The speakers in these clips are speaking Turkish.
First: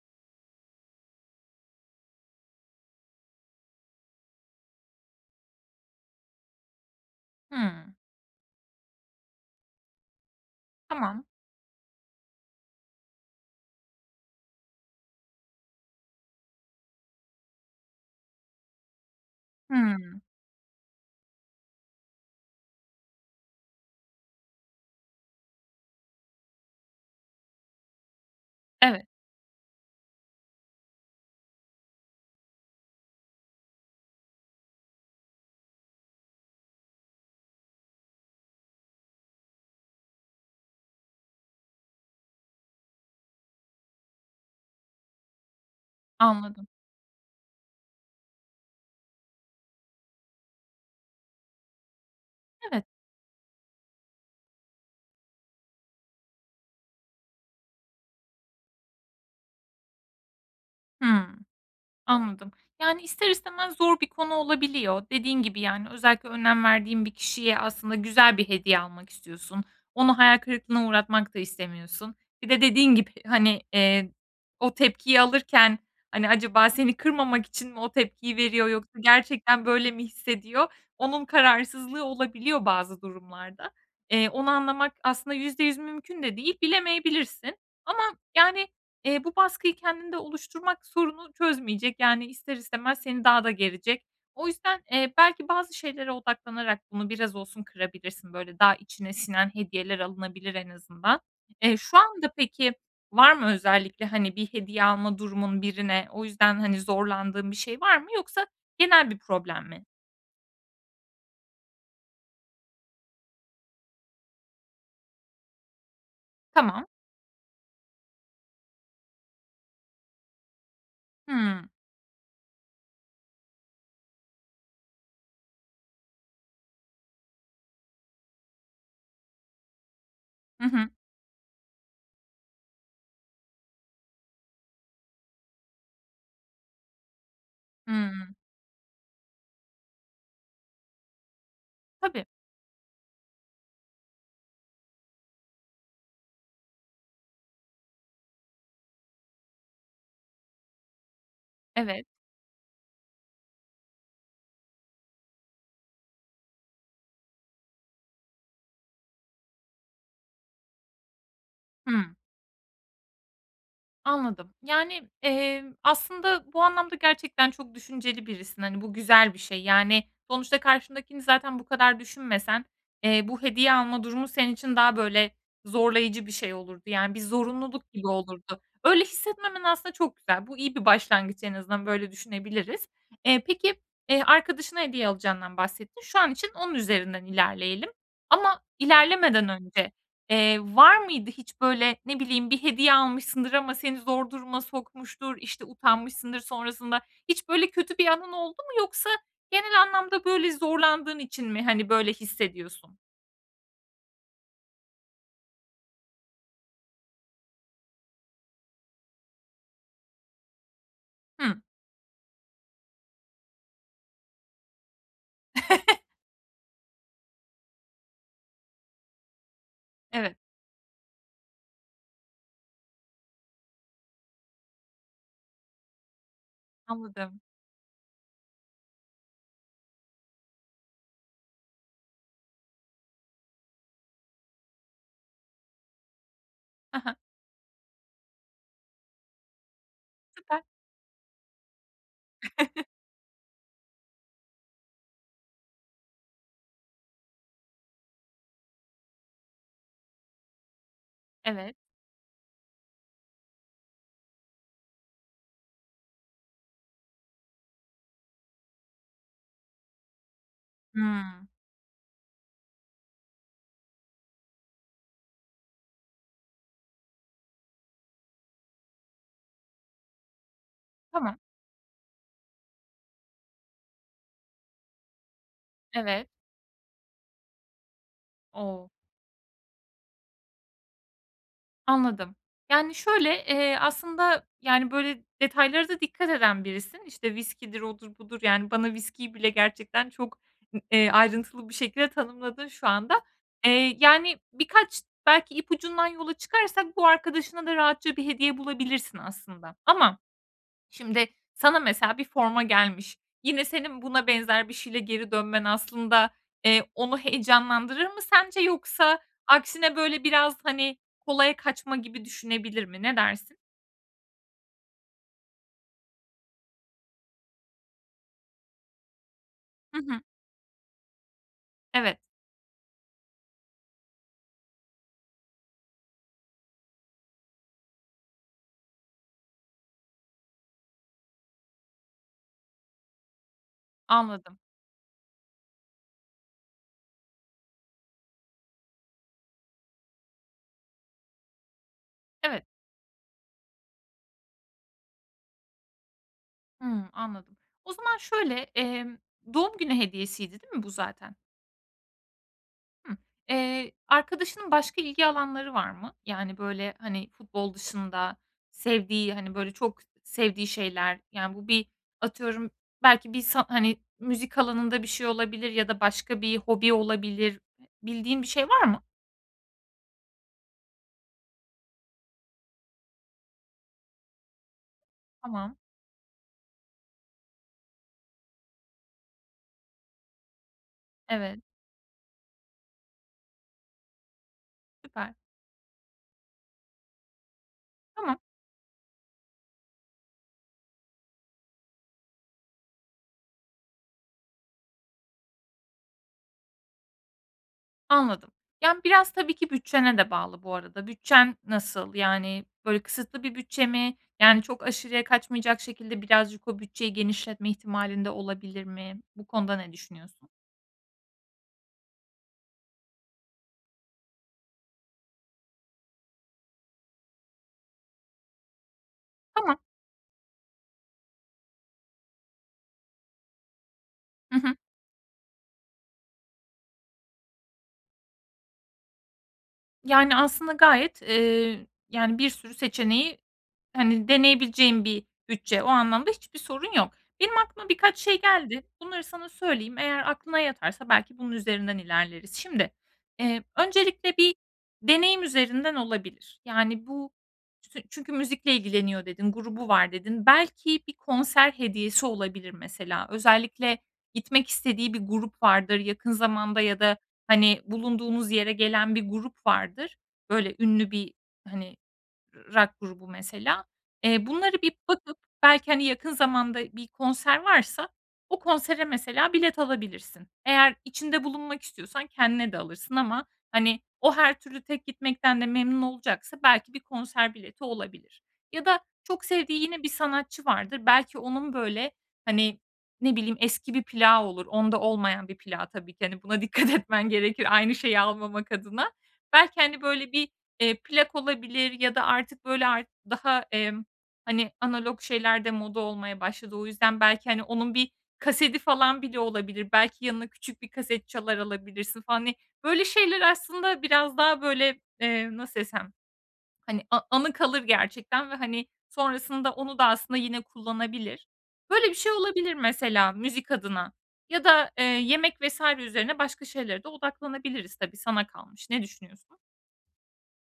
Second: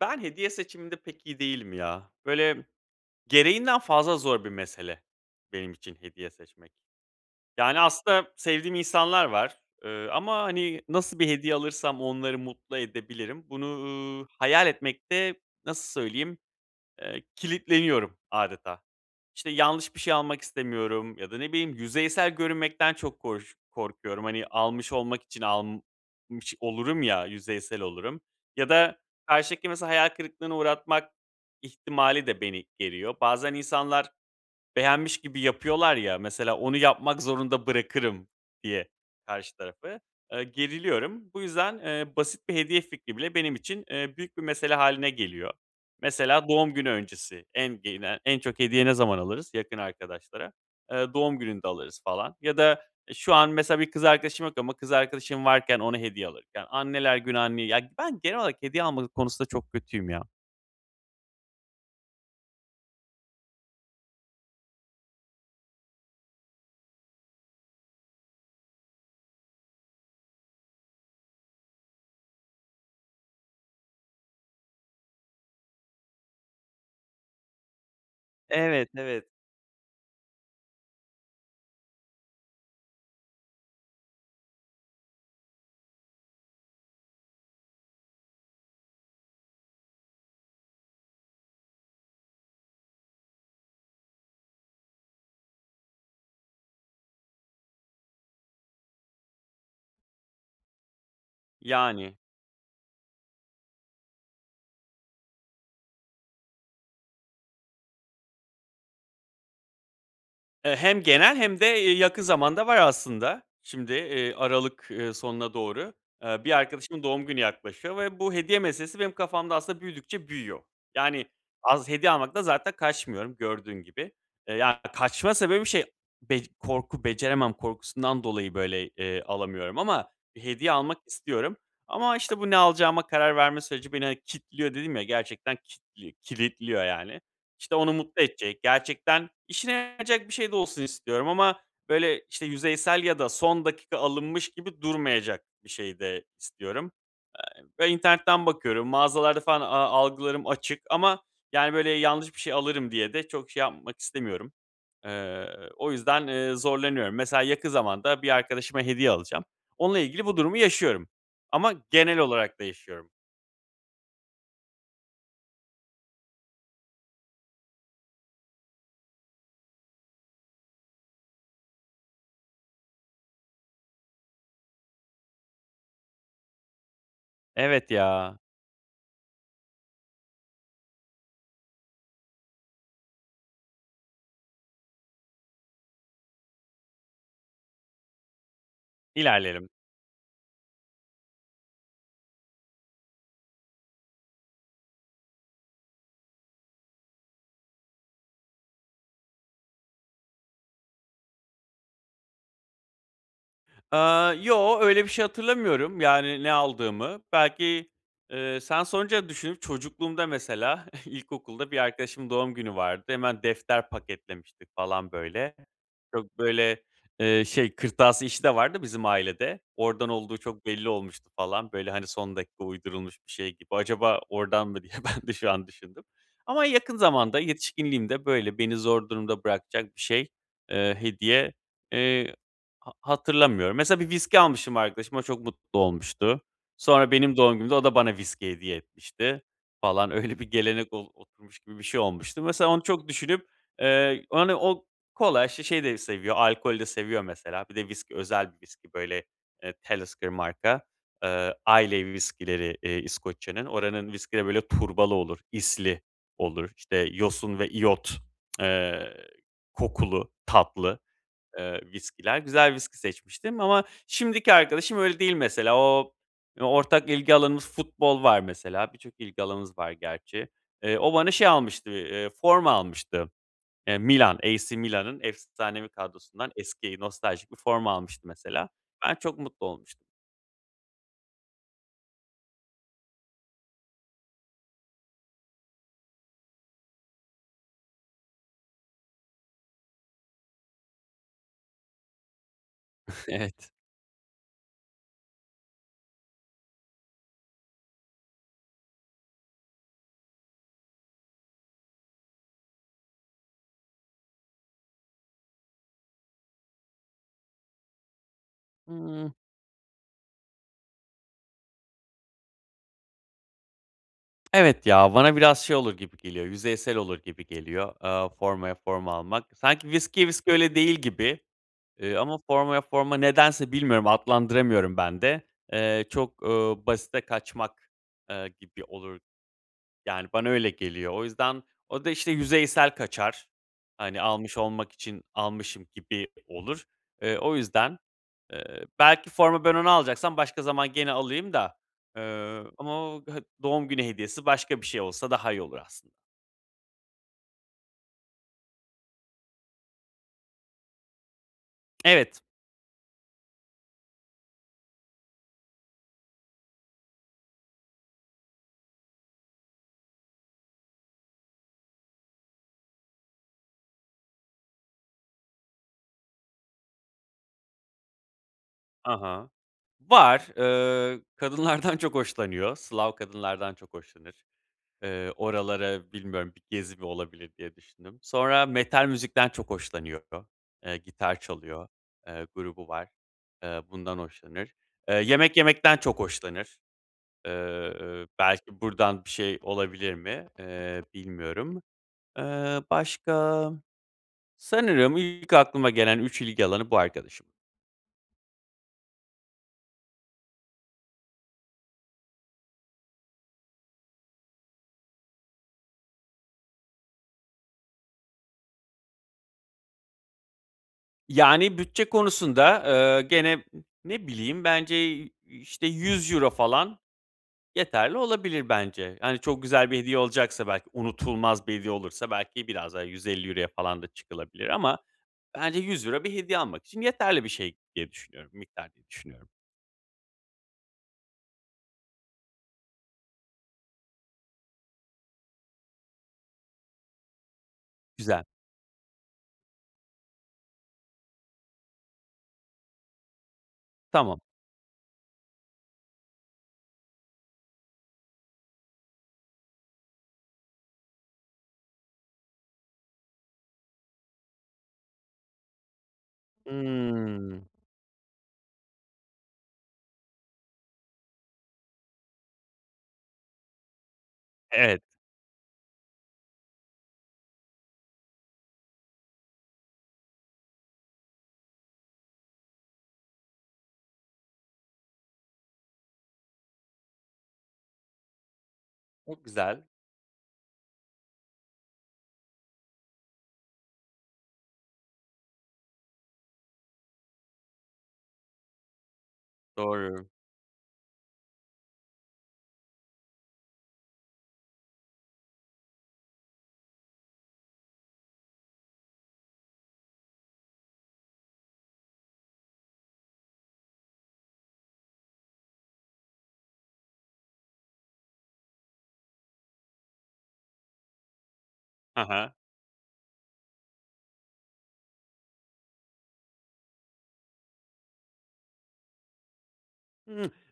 Ben hediye seçiminde pek iyi değilim ya. Böyle gereğinden fazla zor bir mesele benim için hediye seçmek. Yani Hımm. aslında sevdiğim insanlar var, ııı, ama, hani, nasıl Tamam. bir hediye alırsam onları mutlu edebilirim, bunu, ııı, hayal etmekte, nasıl söyleyeyim, eee, kilitleniyorum âdeta. İşte, yanlış bir şey Hımm. almak istemiyorum ya da, ne bileyim, yüzeysel görünmekten çok koş korkuyorum. Hani, almış olmak için almış olurum ya, yüzeysel olurum. Ya da Evet. karşıdakini mesela hayal kırıklığına uğratmak ihtimali de beni geriyor. Bazen insanlar beğenmiş gibi yapıyorlar ya, mesela onu yapmak zorunda bırakırım diye karşı tarafı, eee, geriliyorum. Bu yüzden, eee, basit bir hediye fikri bile benim için, eee, büyük bir mesele hâline geliyor. Mesela Anladım. doğum günü öncesi en gene en çok hediye ne zaman alırız yakın arkadaşlara? Eee, doğum gününde alırız falan ya da, Evet. eee, şu an mesela bir kız arkadaşım yok ama kız arkadaşım varken ona hediye alırken, anneler günü anneye ya, ben genel olarak hediye alma konusunda çok kötüyüm ya. Hımm. Anladım. Yani, ister istemez zor bir konu olabiliyor. Dediğin gibi, yani, özellikle önem verdiğin bir kişiye aslında güzel bir hediye almak istiyorsun. Onu hayal kırıklığına uğratmak da istemiyorsun. Bir de dediğin gibi, hani, eee, o tepkiyi alırken, hani, acaba seni kırmamak için mi o tepkiyi veriyor Evet, yoksa evet. gerçekten böyle mi hissediyor? Onun kararsızlığı olabiliyor bazı durumlarda. Eee, onu anlamak aslında %100 mümkün de değil. Bilemeyebilirsin. Ama, yani, eee, bu baskıyı kendinde oluşturmak sorunu çözmeyecek. Yani ister istemez seni daha da gerecek. O yüzden, eee, belki bazı şeylere odaklanarak bunu biraz olsun kırabilirsin. Böyle daha içine sinen hediyeler alınabilir en azından. Eee, şu Yani. anda peki var mı özellikle, hani, bir hediye alma durumun birine? O yüzden, hani, zorlandığın bir şey var mı yoksa genel bir problem mi? Eee, hem genel hem de y yakın zamanda var aslında. Şimdi, eee, aralık, ııı, sonuna doğru. Eee, bir Tamam. arkadaşımın doğum günü yaklaşıyor ve bu hediye meselesi benim kafamda aslında büyüdükçe büyüyor. Yani, Hımm. az hediye almaktan zaten kaçmıyorum gördüğün gibi. Eee, yani, kaçma sebebi şey, bec korku, beceremem korkusundan dolayı, böyle, eee, alamıyorum ama bir Hı hediye hı. almak istiyorum. Ama, işte, bu ne alacağıma karar verme süreci beni, hani, "kitliyor" dedim, ya, gerçekten kitli kilitliyor yani. İşte, onu mutlu Hımm. edecek, gerçekten işine yarayacak bir şey de olsun istiyorum ama böyle, Tabii. işte, yüzeysel ya da son dakika alınmış gibi durmayacak bir şey de istiyorum. Ve internetten bakıyorum, mağazalarda falan a algılarım açık ama, yani, böyle Evet. yanlış bir şey alırım diye de çok şey yapmak istemiyorum. Eee, o yüzden, eee, zorlanıyorum. Mesela yakın zamanda bir arkadaşıma hediye alacağım. Onunla ilgili bu durumu yaşıyorum ama Hımm. genel olarak da yaşıyorum. Anladım, yani, emm, aslında bu anlamda gerçekten çok düşünceli birisin, hani, bu güzel bir şey yani sonuçta karşındakini zaten bu kadar düşünmesen, eee, bu hediye alma durumu senin için daha böyle zorlayıcı bir şey olurdu. Yani bir Evet zorunluluk gibi ya. olurdu. Öyle hissetmemen aslında çok güzel. Bu iyi bir başlangıç en azından, böyle düşünebiliriz. Eee, peki, eee, arkadaşına hediye alacağından bahsettin. Şu an için onun üzerinden ilerleyelim. Ama ilerlemeden İlerleyelim. önce, eee, var mıydı hiç böyle, ne bileyim, bir hediye almışsındır ama seni zor duruma sokmuştur, işte, utanmışsındır sonrasında? Hiç böyle kötü bir anın oldu mu yoksa genel anlamda böyle zorlandığın için mi, hani, böyle hissediyorsun? Aaa, yoo, öyle bir şey hatırlamıyorum, yani ne aldığımı. Belki eee, sen sorunca düşündüm, çocukluğumda mesela, Hı. ilkokulda bir arkadaşımın doğum günü vardı. Hemen defter paketlemiştik falan, böyle. Çok, böyle, eee, şey kırtasiye işi de var da bizim ailede, oradan Evet. olduğu çok belli olmuştu falan. Böyle, hani, son dakika uydurulmuş bir şey gibi. "Acaba oradan mı?" diye ben de şu an düşündüm. Ama yakın Anladım. zamanda, yetişkinliğimde böyle beni zor durumda bırakacak bir şey, eee, hediye, eee, ha hatırlamıyorum. Mesela bir viski almıştım arkadaşıma, çok mutlu olmuştu. Hı Sonra hı. benim doğum günümde o da bana viski hediye etmişti falan. Öyle bir Süper. gelenek ol oturmuş gibi bir şey olmuştu. Mesela onu çok düşünüp, eee, hani, o kolay, şişeyi de seviyor, alkolü de seviyor, mesela. Bir de viski özel bir viski, böyle, eee, Talisker marka. Eee, Evet. Islay viskileri, eee, İskoçya'nın. Oranın viskileri böyle turbalı olur, isli olur, işte, yosun ve iyot, eee, kokulu, tatlı, Hıı. ııı, viskiler. Güzel viski seçmiştim. Ama şimdiki arkadaşım öyle değil mesela. O, eee, ortak ilgi alanımız futbol var mesela. Birçok ilgi alanımız var gerçi. Eee, o bana Tamam. şey almıştı bir, eee, forma almıştı. Eee, Milan AC Milan'ın efsanevi Evet. kadrosundan eski, nostaljik bir forma almıştı mesela. O! Ben çok mutlu olmuştum. Anladım. Yani şöyle, eee, aslında, yani, böyle detaylara da dikkat eden birisin. İşte, viskidir, odur, budur yani bana viskiyi bile gerçekten çok, eee, ayrıntılı bir şekilde tanımladın şu anda. Evet. Eee, yani, birkaç belki ipucundan yola çıkarsak bu arkadaşına da rahatça bir hediye bulabilirsin aslında. Ama, şimdi, sana mesela bir forma gelmiş, yine senin buna benzer bir şeyle geri dönmen aslında, eee, onu heyecanlandırır mı sence yoksa Hıı. aksine böyle biraz, hani, kolaya kaçma gibi düşünebilir mi, ne dersin? Evet ya, bana biraz şey olur gibi geliyor, yüzeysel olur gibi geliyor, aaa, formaya forma almak. Sanki Hı hı. viskiye viski öyle değil gibi. Eee, Evet. ama formaya forma nedense bilmiyorum, adlandıramıyorum ben de, eee, çok, ııı, basite kaçmak, eee, gibi olur. Yani bana öyle geliyor o yüzden o da, işte, yüzeysel kaçar. Hani, almış Anladım. olmak için almışım gibi olur. Eee, o yüzden, eee, belki forma ben onu alacaksam başka zaman gene alayım da, Evet. eee, ama o doğum günü hediyesi başka bir şey olsa daha iyi olur aslında. Hımm, anladım. O zaman şöyle, emm, doğum günü hediyesiydi, değil mi bu zaten? Evet. Hıı. Eee, arkadaşının başka ilgi alanları var mı? Yani böyle, hani, futbol dışında sevdiği, hani, böyle çok sevdiği şeyler yani bu bir atıyorum, belki bir sa hani, müzik alanında bir şey olabilir ya da başka bir hobi olabilir. Bildiğin bir şey var mı? A ha. Var, ııı, kadınlardan çok hoşlanıyor. Slav kadınlardan çok hoşlanır. Eee, Tamam. oralara, bilmiyorum, bir gezi mi olabilir diye düşündüm. Sonra metal müzikten çok hoşlanıyor. Eee, gitar Evet. çalıyor, eee, grubu var, eee, bundan hoşlanır. Eee, Süper. yemek yemekten çok hoşlanır. Eee, Tamam. belki buradan bir şey olabilir mi, eee, bilmiyorum. Eee, başka? Sanırım ilk aklıma gelen 3 ilgi alanı bu, arkadaşımın. Anladım. Yani, biraz tabii ki bütçene de bağlı bu arada. Bütçen nasıl? Yani böyle kısıtlı bir bütçe mi? Yani, çok aşırıya kaçmayacak şekilde birazcık o bütçeyi genişletme ihtimalin de olabilir mi? Bu konuda ne düşünüyorsun? Yani, bütçe konusunda, eee, gene, ne bileyim, bence, işte, €100 falan yeterli olabilir bence. Hani, çok Tamam. güzel bir hediye olacaksa belki, unutulmaz bir hediye olursa belki biraz daha €150 falan da Hı çıkılabilir hı. ama bence €100 bir hediye almak için yeterli bir şey diye düşünüyorum miktar diye düşünüyorum. Yani, aslında gayet, eee, yani, bir sürü seçeneği, hani, deneyebileceğin bir bütçe. O anlamda hiçbir sorun yok. Benim aklıma birkaç şey Güzel. geldi. Bunları sana söyleyeyim, eğer aklına yatarsa belki bunun üzerinden ilerleriz. Şimdi, eee, öncelikle Tamam. bir deneyim üzerinden olabilir. Yani, bu tün çünkü müzikle ilgileniyor, dedin; grubu var, dedin. Belki bir konser hediyesi olabilir mesela. Özellikle gitmek istediği bir grup vardır yakın zamanda ya da, Hımm. hani, bulunduğunuz yere gelen bir grup vardır. Böyle ünlü bir, hani, rock grubu mesela. Eee, bunları bir Evet. bakıp belki, hani, yakın zamanda bir konser varsa o konsere mesela bilet alabilirsin. Eğer içinde bulunmak istiyorsan kendine de alırsın ama, hani, o her türlü tek gitmekten de memnun olacaksa belki bir konser bileti olabilir. Ya da Çok çok güzel. sevdiği yine bir sanatçı vardır, belki onun, böyle, hani, ne bileyim, eski bir plağı olur, onda olmayan bir plağı tabii ki. Hani, buna dikkat etmen gerekir aynı şeyi almamak adına. Belki, hani, Doğru. böyle, bir, eee, plak olabilir ya da artık, böyle, artık daha, emm, hani, analog şeyler de moda olmaya başladı. O yüzden belki, hani, onun bir kasedi falan bile olabilir, belki yanına küçük bir kaset çalar alabilirsin, hani. Böyle şeyler aslında biraz daha böyle, eee, nasıl desem, hani, a anı kalır gerçekten ve, hani, sonrasında onu da aslında yine kullanabilir. Böyle bir Ha şey ha. olabilir mesela müzik adına ya da, eee, yemek vs. üzerine başka şeylere de odaklanabiliriz tabii, sana kalmış. Ne düşünüyorsun?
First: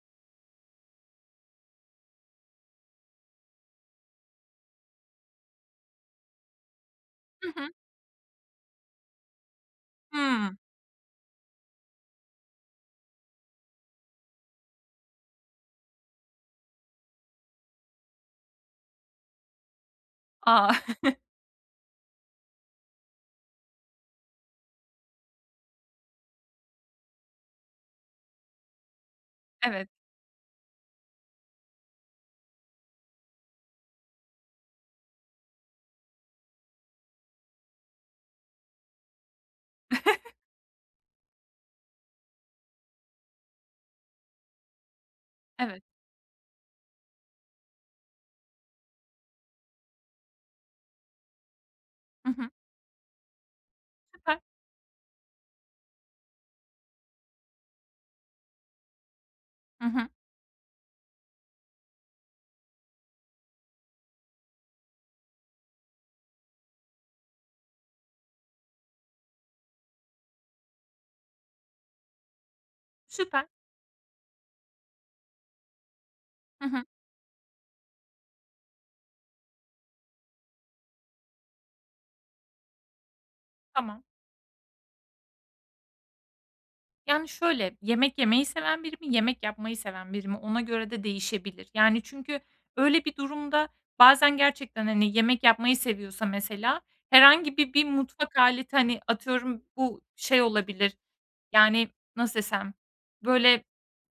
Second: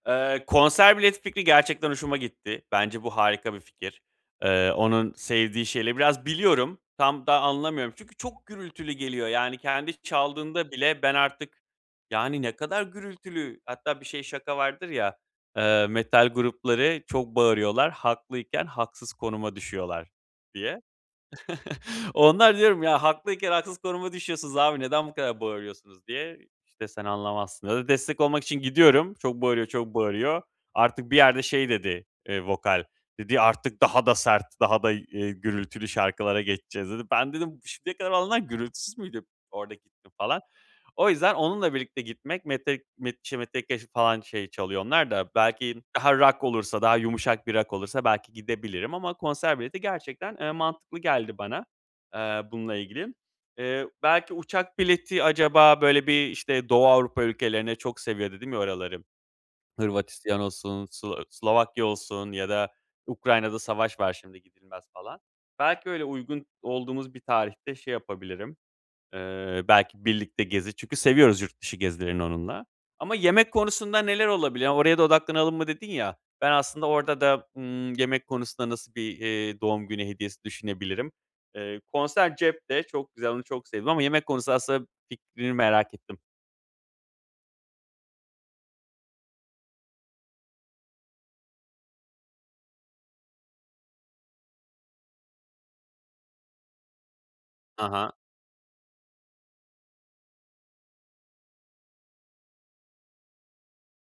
Eee, konser bileti fikri gerçekten hoşuma gitti. Bence bu harika bir fikir. Eee, onun sevdiği şeyleri biraz biliyorum. Tam da Hı hı. anlamıyorum çünkü çok gürültülü geliyor yani kendi Hımm. çaldığında bile ben artık yani, ne kadar gürültülü. Hatta bir şey, şaka vardır ya, eee: "Metal grupları çok bağırıyorlar. Haklıyken haksız konuma düşüyorlar." A! diye. Onlara diyorum: "Ya, haklıyken haksız konuma düşüyorsunuz abi, neden bu kadar bağırıyorsunuz?" diye, işte, "Sen anlamazsın." Ya da destek olmak için gidiyorum. Çok bağırıyor, çok Evet. bağırıyor. Artık bir yerde şey dedi, eee, vokal, dedi: "Artık daha da sert, daha da, eee, gürültülü şarkılara geçeceğiz." dedi. Ben dedim: "Şimdiye kadar olanlar gürültüsüz müydü?" Orada gittim falan. O yüzden onunla birlikte gitmek Metek m şey, Metellica ş falan şey çalıyor onlar da. Belki Evet. daha rock olursa, daha yumuşak bir rock olursa belki gidebilirim ama konser bileti gerçekten, eee, mantıklı geldi bana, Hı eee, hı. bununla ilgili. Eee, belki Süper. uçak bileti acaba böyle bir, işte, Doğu Avrupa ülkelerine çok seviyor dedim ya oraları. Hı hı. Hırvatistan olsun, Slo Slovakya olsun ya da Ukrayna'da savaş var, şimdi gidilmez falan. Belki öyle uygun olduğumuz bir tarihte şey yapabilirim, eee, belki birlikte gezi çünkü seviyoruz yurt dışı gezilerini onunla. Ama Süper. yemek konusunda neler olabilir? Ya, "Oraya da odaklanalım mı?" dedin ya. Ben Hı hı. aslında orada da, ımm, yemek konusunda nasıl bir, eee, doğum günü hediyesi düşünebilirim? Eee, konser cepte çok güzel, onu çok sevdim Tamam. ama yemek konusunda aslında fikrini merak ettim. Yani, şöyle, yemek yemeyi seven biri mi, yemek yapmayı seven biri mi, ona göre de değişebilir. Yani, çünkü öyle bir durumda bazen gerçekten, hani, yemek yapmayı seviyorsa mesela herhangi bir, bir Ha ha. mutfak aleti, hani, atıyorum, bu şey olabilir, yani, nasıl desem, böyle,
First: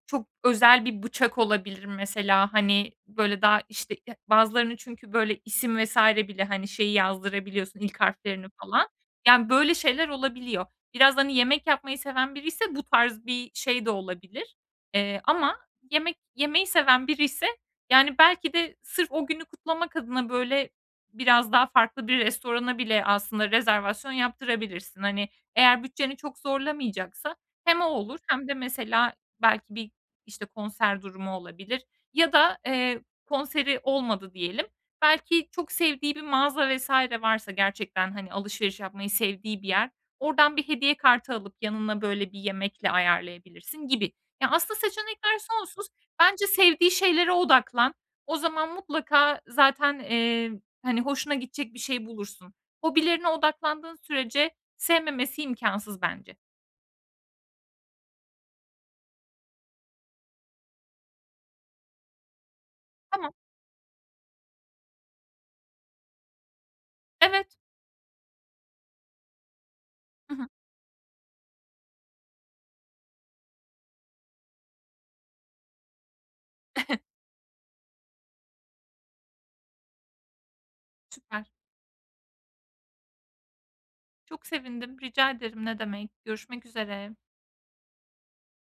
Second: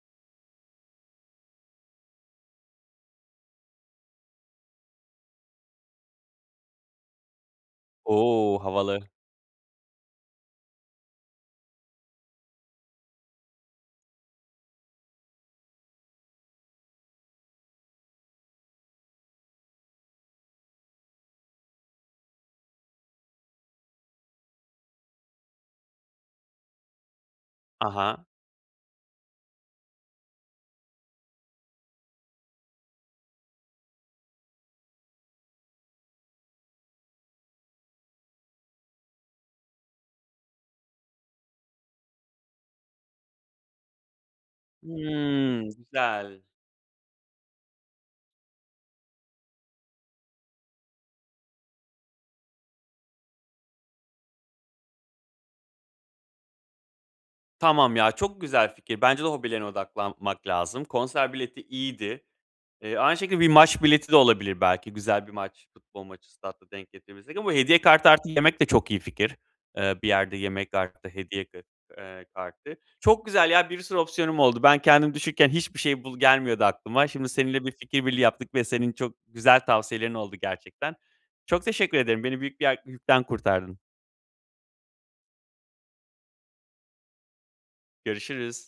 çok özel bir bıçak olabilir, mesela, hani, böyle, daha, işte, e bazılarını çünkü, böyle, isim vs. bile, hani, şeyi yazdırabiliyorsun, ilk harflerini O! falan. Havalı. Yani, böyle şeyler olabiliyor. Biraz, hani, yemek yapmayı seven biriyse bu tarz bir şey de olabilir. Eee, ama yemek yemeyi seven biriyse, yani, belki de sırf o günü kutlamak adına, böyle, biraz daha farklı bir restorana bile aslında rezervasyon yaptırabilirsin. Hani, eğer bütçeni çok zorlamayacaksa hem o Ha olur ha. hem de mesela belki bir, işte, konser durumu olabilir ya da, eee, konseri olmadı diyelim. Belki çok sevdiği bir mağaza vs. varsa gerçekten, hani, alışveriş yapmayı sevdiği bir yer, oradan bir hediye kartı alıp yanına, böyle, bir yemekle ayarlayabilirsin gibi. Ya, aslında seçenekler Hımm, sonsuz. güzel. Bence sevdiği şeylere odaklan. O zaman mutlaka zaten, eee, hani, hoşuna gidecek bir şey bulursun. Hobilerine odaklandığın sürece sevmemesi imkânsız bence. Tamam ya, çok güzel fikir. Bence de hobilerine odaklanmak lazım. Konser bileti iyiydi. Eee, aynı Tamam. şekilde bir maç bileti de olabilir. Belki güzel bir maç, futbol maçı statta denk getirebilirsek Evet. ama hediye kartı artı yemek de çok iyi fikir. Eee, bir Hı yerde hı. yemek artı, eee, hediye k eee, kartı. Çok güzel ya, bir sürü opsiyonum oldu. Ben kendim düşünürken hiçbir şey bul gelmiyordu aklıma. Şimdi seninle bir fikir birliği yaptık ve senin çok güzel tavsiyelerin oldu gerçekten. Süper. Çok teşekkür ederim. Beni büyük bir yak yükten kurtardın. Çok sevindim. Rica ederim, ne demek. Görüşmek üzere. Görüşürüz.